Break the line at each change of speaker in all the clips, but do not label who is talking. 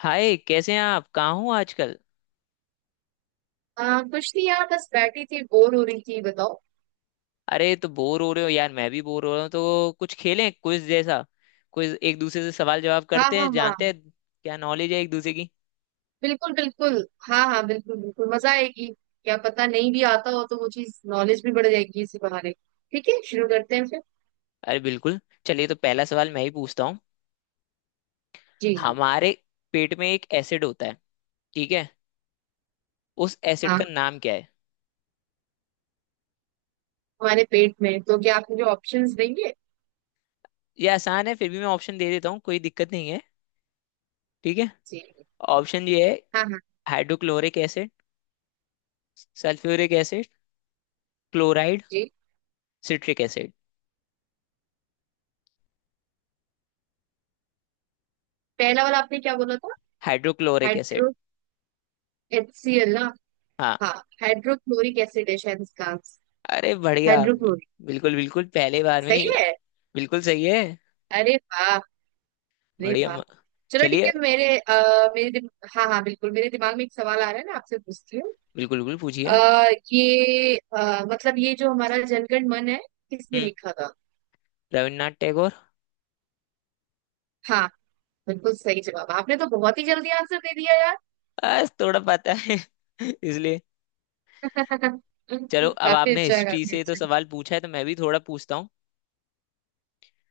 हाय, कैसे हैं आप? कहाँ हो आजकल?
कुछ नहीं यार, बस बैठी थी, बोर हो रही थी, बताओ।
अरे, तो बोर हो रहे हो यार? मैं भी बोर हो रहा हूँ। तो कुछ खेलें, क्विज जैसा। क्विज एक दूसरे से सवाल जवाब
हाँ,
करते हैं,
हाँ,
जानते
हाँ।
हैं क्या नॉलेज है एक दूसरे की।
बिल्कुल, बिल्कुल। हाँ, हाँ, बिल्कुल, बिल्कुल, मजा आएगी। क्या पता, नहीं भी आता हो तो वो चीज, नॉलेज भी बढ़ जाएगी इसी बहाने। ठीक है, शुरू करते हैं फिर।
अरे बिल्कुल। चलिए, तो पहला सवाल मैं ही पूछता हूँ।
जी, जी।
हमारे पेट में एक एसिड होता है, ठीक है। उस एसिड का
हाँ,
नाम क्या है?
हमारे पेट में? तो क्या आप मुझे ऑप्शंस देंगे?
ये आसान है, फिर भी मैं ऑप्शन दे देता हूँ, कोई दिक्कत नहीं है। ठीक है,
जी।
ऑप्शन ये है।
हाँ, हाँ।
Hydrochloric acid, sulphuric acid, chloride,
जी।
Citric acid.
पहला वाला आपने क्या बोला था?
Hydrochloric acid.
हाइड्रो HCL ना?
हाँ।
हाँ। हाइड्रोक्लोरिक एसिड है शायद इसका आंसर।
अरे बढ़िया,
हाइड्रोक्लोरिक।
बिल्कुल बिल्कुल पहले बार में
सही
ही-।
है।
बिल्कुल सही है।
अरे वाह। अरे
बढ़िया
वाह।
म-।
चलो, ठीक
चलिए।
है। मेरे आ, मेरे दिम... हाँ, हाँ, बिल्कुल, मेरे दिमाग में एक सवाल आ रहा है ना, आपसे पूछती हूँ।
बिल्कुल बिल्कुल पूछिए।
अ, ये मतलब ये जो हमारा जनगण मन है, किसने
हम्म।
लिखा था?
रविन्द्रनाथ टैगोर।
हाँ। बिल्कुल सही जवाब। आपने तो बहुत ही जल्दी आंसर दे दिया यार।
बस थोड़ा पता है इसलिए। चलो, अब
काफी
आपने
अच्छा है,
हिस्ट्री
काफी
से तो
अच्छा है।
सवाल पूछा है, तो मैं भी थोड़ा पूछता हूँ।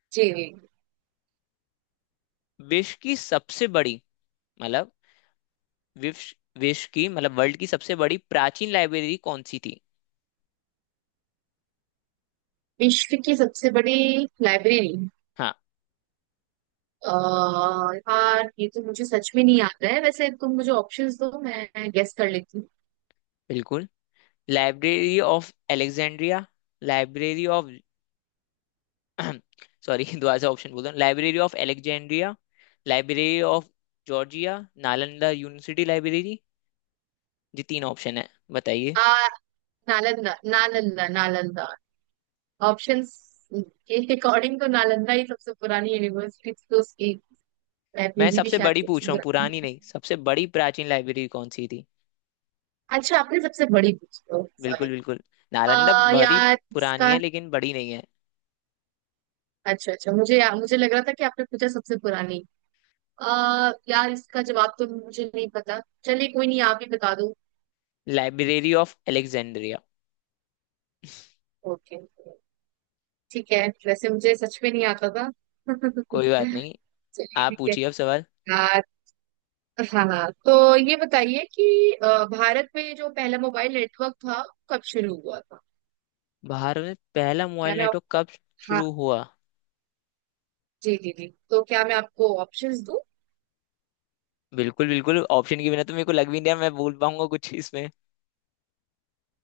जी।
विश्व की सबसे बड़ी, मतलब विश्व विश्व की, मतलब वर्ल्ड की सबसे बड़ी प्राचीन लाइब्रेरी कौन सी थी?
विश्व की सबसे बड़ी लाइब्रेरी।
हाँ
अ, यार, ये तो मुझे सच में नहीं आता है। वैसे तुम मुझे ऑप्शंस दो, मैं गेस कर लेती हूँ।
बिल्कुल। Library of Alexandria, library of sorry दोबारा से ऑप्शन बोल रहा हूँ। Library of Alexandria, library of Georgia, Nalanda university library. ये तीन ऑप्शन है, बताइए।
आ, नालंदा, नालंदा, नालंदा। ऑप्शंस के अकॉर्डिंग तो नालंदा ही सबसे पुरानी यूनिवर्सिटी थी, तो उसकी
मैं
लाइब्रेरी भी
सबसे
शायद
बड़ी
सबसे
पूछ रहा हूँ,
पुरानी
पुरानी
है।
नहीं। सबसे बड़ी प्राचीन लाइब्रेरी कौन सी थी?
अच्छा, आपने सबसे बड़ी पूछी हो,
बिल्कुल
सॉरी।
बिल्कुल नालंदा
आ
भरी
यार
पुरानी
इसका
है, लेकिन बड़ी नहीं है।
अच्छा, अच्छा, मुझे लग रहा था कि आपने पूछा सबसे पुरानी। आ यार, इसका जवाब तो मुझे नहीं पता, चलिए कोई नहीं, आप ही बता दो।
Library of Alexandria.
ओके। ठीक है, वैसे मुझे सच में नहीं आता था।
कोई बात नहीं,
चलिए,
आप
ठीक है।
पूछिए अब सवाल।
आ, हाँ, हाँ। तो ये बताइए कि भारत में जो पहला मोबाइल नेटवर्क था, कब शुरू हुआ था?
भारत में पहला
क्या
मोबाइल
मैं आप...
नेटवर्क कब
हाँ।
शुरू हुआ?
जी, जी, जी, तो क्या मैं आपको ऑप्शंस दूं?
बिल्कुल बिल्कुल, ऑप्शन के बिना तो मेरे को लग भी नहीं रहा मैं बोल पाऊंगा कुछ इसमें।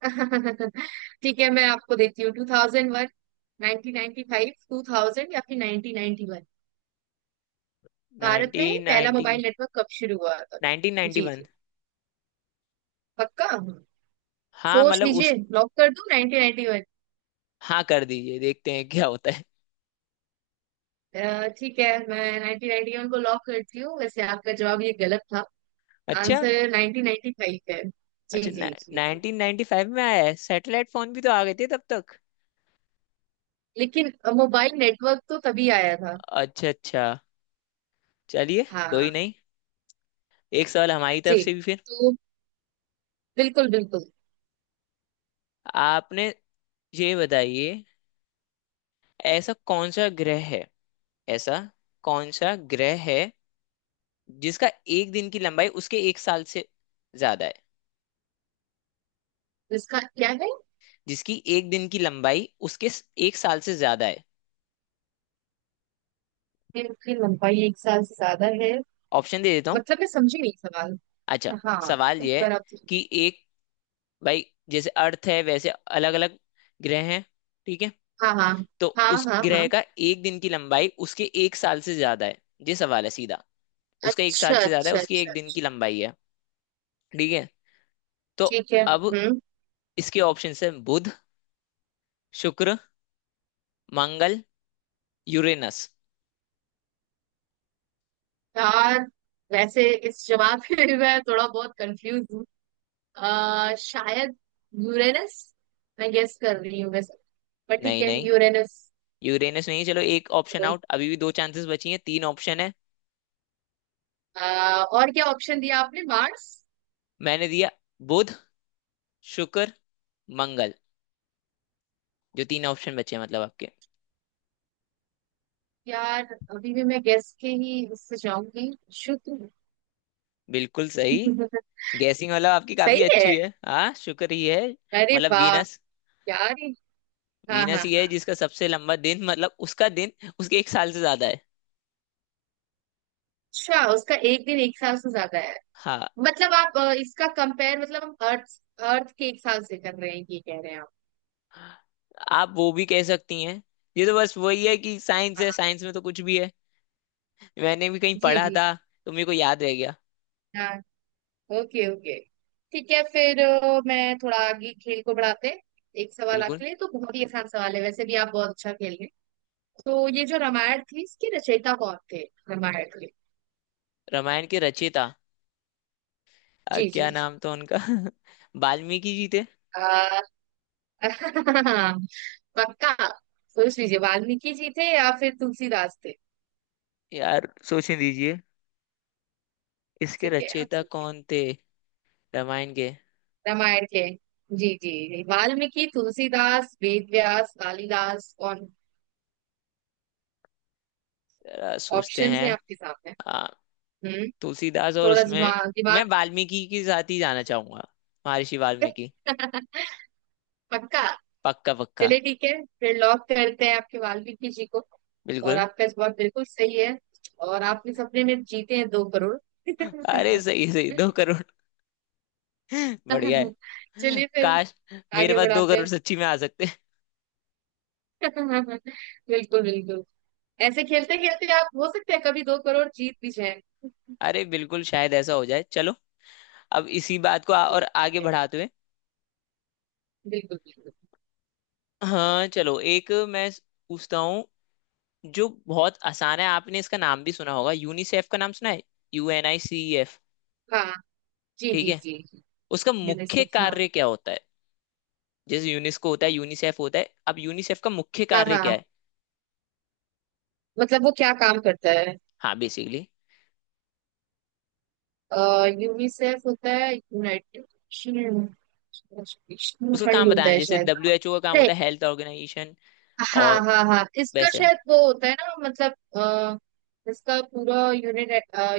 ठीक है, मैं आपको देती हूँ, 2001, 1995, 2000, या फिर 1991। भारत में पहला
1990,
मोबाइल नेटवर्क कब शुरू हुआ था? जी,
1991।
जी। पक्का?
हाँ,
सोच
मतलब उस।
लीजिए, लॉक कर दूं 1991।
हाँ कर दीजिए, देखते हैं क्या होता है।
ठीक है, मैं 1991 को लॉक करती हूँ। वैसे आपका जवाब ये गलत था।
अच्छा।
आंसर 1995 है। जी,
अच्छा,
जी, जी।
नाइनटीन नाइनटी फाइव में आया है। सैटेलाइट फोन भी तो आ गए थे तब तक।
लेकिन मोबाइल नेटवर्क तो तभी आया था।
अच्छा अच्छा। चलिए, कोई
हाँ।
नहीं। एक सवाल हमारी तरफ
जी।
से भी फिर।
तो बिल्कुल, बिल्कुल।
आपने, ये बताइए, ऐसा कौन सा ग्रह है, ऐसा कौन सा ग्रह है जिसका एक दिन की लंबाई उसके एक साल से ज्यादा है?
इसका क्या है?
जिसकी एक दिन की लंबाई उसके एक साल से ज्यादा है।
पेड़ की लंबाई एक साल से ज्यादा है?
ऑप्शन दे देता हूँ।
मतलब मैं समझी नहीं सवाल।
अच्छा,
हाँ।
सवाल
एक
यह है
बार आप।
कि एक, भाई, जैसे अर्थ है, वैसे अलग अलग ग्रह हैं, ठीक है?
हाँ, हाँ,
तो
हाँ,
उस
हाँ,
ग्रह
हाँ।
का एक दिन की लंबाई उसके एक साल से ज्यादा है। ये सवाल है सीधा। उसका एक
अच्छा,
साल से ज्यादा है
अच्छा,
उसकी
अच्छा,
एक दिन
अच्छा।
की लंबाई है। ठीक है। तो
ठीक है।
अब
हम्म।
इसके ऑप्शन है: बुध, शुक्र, मंगल, यूरेनस।
यार वैसे इस जवाब में मैं थोड़ा बहुत कंफ्यूज। शायद यूरेनस। मैं गेस कर रही हूँ वैसे। पर ठीक
नहीं
है,
नहीं
यूरेनस।
यूरेनस नहीं। चलो, एक ऑप्शन
तो,
आउट। अभी भी दो चांसेस बची हैं, तीन ऑप्शन है।
और क्या ऑप्शन दिया आपने, मार्स?
मैंने दिया बुध, शुक्र, मंगल। जो तीन ऑप्शन बचे हैं, मतलब आपके।
यार, अभी भी मैं गेस के ही इससे जाऊंगी, शुक्र।
बिल्कुल सही। गैसिंग मतलब आपकी काफी
सही है।
अच्छी है। हाँ, शुक्र ही है,
अरे
मतलब
वाह।
वीनस।
यार। हाँ,
वीनस
हाँ,
ही है
हाँ।
जिसका सबसे लंबा दिन, मतलब उसका दिन उसके एक साल से ज्यादा है।
अच्छा, उसका एक दिन एक साल से ज्यादा है।
हाँ,
मतलब आप इसका कंपेयर, मतलब हम अर्थ, के एक साल से कर रहे हैं, ये कह रहे हैं आप?
आप वो भी कह सकती हैं। ये तो बस वही है कि साइंस है,
हाँ,
साइंस में तो कुछ भी है। मैंने भी कहीं
जी,
पढ़ा
जी,
था,
जी।
तो मेरे को याद रह गया।
हाँ। Okay, okay. ठीक है फिर, मैं थोड़ा आगे खेल को बढ़ाते हैं। एक सवाल
बिल्कुल।
आपके लिए, तो बहुत ही आसान सवाल है, वैसे भी आप बहुत अच्छा खेल रहे हैं। तो ये जो रामायण थी, इसके रचयिता कौन थे? रामायण के।
रामायण के रचयिता,
जी, जी।
क्या नाम था उनका? वाल्मीकि जी थे।
आ, पक्का? सोच लीजिए, वाल्मीकि जी थे या फिर तुलसीदास थे।
यार सोचने दीजिए, इसके
ठीक है, आप
रचयिता
सोचिए।
कौन थे, रामायण के?
रामायण के। जी, जी, जी, वाल्मीकि, तुलसीदास, वेद व्यास, कालिदास, कौन?
जरा सोचते
ऑप्शंस
हैं।
हैं आपके सामने। हम्म।
तुलसीदास और
थोड़ा
उसमें,
दिमाग, दिमाग।
मैं वाल्मीकि के साथ ही जाना चाहूंगा। महर्षि वाल्मीकि।
पक्का?
पक्का पक्का।
चलिए ठीक है, फिर लॉक करते हैं आपके वाल्मीकि जी को। और
बिल्कुल।
आपका जवाब बिल्कुल सही है। और आप इस सपने में जीते हैं 2 करोड़।
अरे सही है, सही, दो करोड़। बढ़िया है,
चलिए फिर
काश मेरे
आगे
पास दो
बढ़ाते
करोड़
हैं।
सच्ची में आ सकते हैं।
बिल्कुल, बिल्कुल। ऐसे खेलते खेलते आप हो सकते हैं कभी 2 करोड़ जीत भी जाए
अरे बिल्कुल, शायद ऐसा हो जाए। चलो, अब इसी बात को और
ठीक
आगे
है।
बढ़ाते हुए।
बिल्कुल, बिल्कुल।
हाँ चलो, एक मैं पूछता हूँ जो बहुत आसान है। आपने इसका नाम भी सुना होगा, यूनिसेफ का नाम सुना है, U N I C F?
हाँ। जी,
ठीक
जी,
है।
जी।
उसका मुख्य
यूनिसेफ। हाँ।
कार्य क्या होता है? जैसे यूनेस्को होता है, यूनिसेफ होता है। अब यूनिसेफ का मुख्य
हाँ,
कार्य क्या
हाँ,
है?
मतलब वो क्या काम करता है?
हाँ, बेसिकली
यूनिसेफ होता है यूनाइटेड नेशन
उसका काम
फंड,
बताना
होता
है।
है
जैसे
शायद।
डब्ल्यू एच ओ का काम
नहीं।
होता है हेल्थ ऑर्गेनाइजेशन,
हाँ,
और
हाँ, हाँ, इसका
वैसे।
शायद वो होता है ना, मतलब इसका पूरा unit,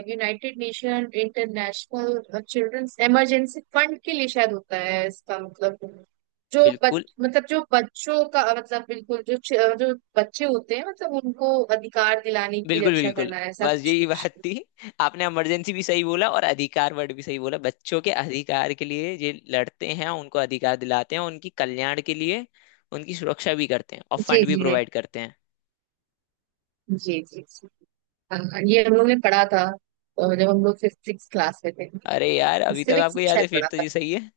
united nation international children's emergency fund के लिए शायद होता है इसका मतलब। जो
बिल्कुल
बच मतलब जो बच्चों का, मतलब बिल्कुल, जो बच्चे होते हैं, मतलब उनको अधिकार दिलाने की,
बिल्कुल
रक्षा
बिल्कुल
करना है, ऐसा
बस
कुछ
यही बात
नहीं?
थी। आपने इमरजेंसी भी सही बोला और अधिकार वर्ड भी सही बोला। बच्चों के अधिकार के लिए ये लड़ते हैं, उनको अधिकार दिलाते हैं, उनकी कल्याण के लिए। उनकी सुरक्षा भी करते हैं और
जी,
फंड भी
जी,
प्रोवाइड करते हैं।
जी, जी, जी। हाँ, ये हम लोग ने पढ़ा था। जब हम लोग फिफ्थ सिक्स क्लास में थे।
अरे यार, अभी तक
सिविक्स
आपको
में
याद
शायद
है, फिर
पढ़ा
तो
था।
ये सही है।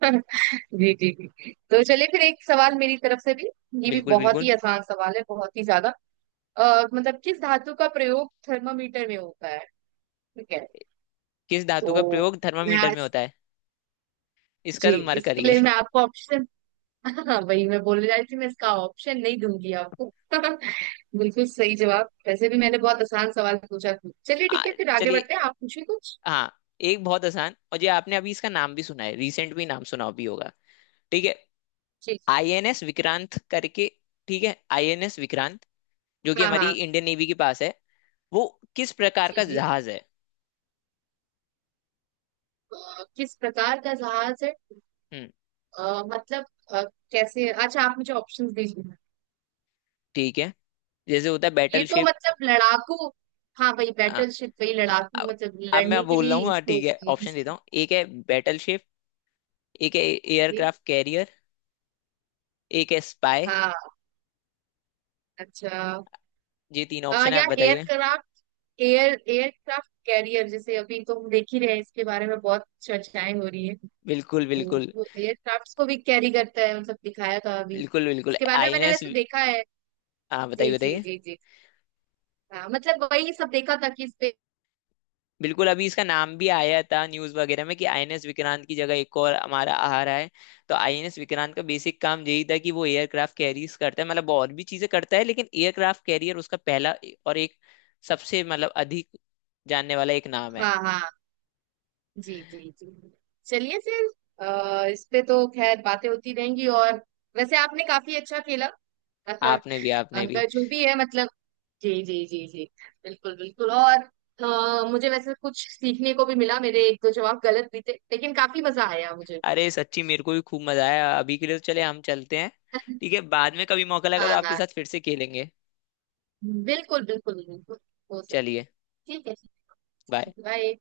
जी, जी, जी। तो चलिए फिर एक सवाल मेरी तरफ से भी। ये भी
बिल्कुल
बहुत
बिल्कुल
ही आसान सवाल है, बहुत ही ज्यादा। मतलब किस धातु का प्रयोग थर्मामीटर में होता है? ठीक है।
किस धातु
तो
का प्रयोग
मैं
थर्मामीटर में
आज।
होता है? इसका
जी।
तो
इसके
मरकरी है।
लिए मैं आपको ऑप्शन। हाँ, वही मैं बोलने जा रही थी, मैं इसका ऑप्शन नहीं दूंगी आपको। बिल्कुल सही जवाब, वैसे भी मैंने बहुत आसान सवाल पूछा। चलिए
आ,
ठीक है, फिर आगे
चलिए।
बढ़ते हैं, आप पूछिए कुछ।
हाँ, एक बहुत आसान, और ये आपने अभी इसका नाम भी सुना है, रिसेंट भी नाम सुना भी होगा, ठीक है?
जी।
आईएनएस विक्रांत करके। ठीक है, आईएनएस विक्रांत जो कि
हाँ,
हमारी
हाँ।
इंडियन नेवी के पास है, वो किस प्रकार
जी,
का
जी।
जहाज है?
किस प्रकार का जहाज है?
हम्म,
मतलब अ, कैसे, अच्छा आप मुझे ऑप्शंस दीजिए।
ठीक है। जैसे होता है
ये
बैटल
तो
शिप।
मतलब लड़ाकू? हाँ, वही
आ,
बैटल शिप, वही
आ,
लड़ाकू, मतलब
अब मैं
लड़ने के
बोल रहा हूँ।
लिए
हाँ
इसको
ठीक है, ऑप्शन
यूज
देता हूँ। एक है बैटल शिप, एक है
की।
एयरक्राफ्ट कैरियर, एक है स्पाई।
हाँ। अच्छा।
ये तीन ऑप्शन है, आप
यार
बताइए।
एयरक्राफ्ट। एयरक्राफ्ट कैरियर, जैसे अभी तो हम देख ही रहे हैं, इसके बारे में बहुत चर्चाएं हो रही है।
बिल्कुल
तो
बिल्कुल
वो एयरक्राफ्ट को भी कैरी करता है, मतलब दिखाया था अभी
बिल्कुल बिल्कुल
इसके बारे में, मैंने
आईएनएस।
वैसे देखा है।
हाँ, बताइए
जी, जी,
बताइए।
जी, जी। हाँ, मतलब वही सब देखा था कि इस पे।
बिल्कुल, अभी इसका नाम भी आया था न्यूज वगैरह में कि आईएनएस विक्रांत की जगह एक और हमारा आ रहा है। तो आईएनएस विक्रांत का बेसिक काम यही था कि वो एयरक्राफ्ट कैरियर करता है, मतलब और भी चीजें करता है लेकिन एयरक्राफ्ट कैरियर उसका पहला, और एक सबसे, मतलब अधिक जानने वाला एक नाम है।
हाँ, हाँ। जी, जी, जी। चलिए फिर। इस पे तो खैर बातें होती रहेंगी। और वैसे आपने काफी अच्छा खेला।
आपने भी, आपने भी।
अगर जो भी है, मतलब। जी, जी, जी, जी। बिल्कुल, बिल्कुल। और मुझे वैसे कुछ सीखने को भी मिला, मेरे एक दो जवाब गलत भी थे, लेकिन काफी मजा आया मुझे।
अरे सच्ची, मेरे को भी खूब मजा आया। अभी के लिए तो चले, हम चलते हैं। ठीक है, बाद में कभी मौका लगा
हाँ,
तो आपके
हाँ।
साथ फिर से खेलेंगे।
बिल्कुल, बिल्कुल, बिल्कुल। हो सकता।
चलिए,
ठीक है,
बाय।
बाय।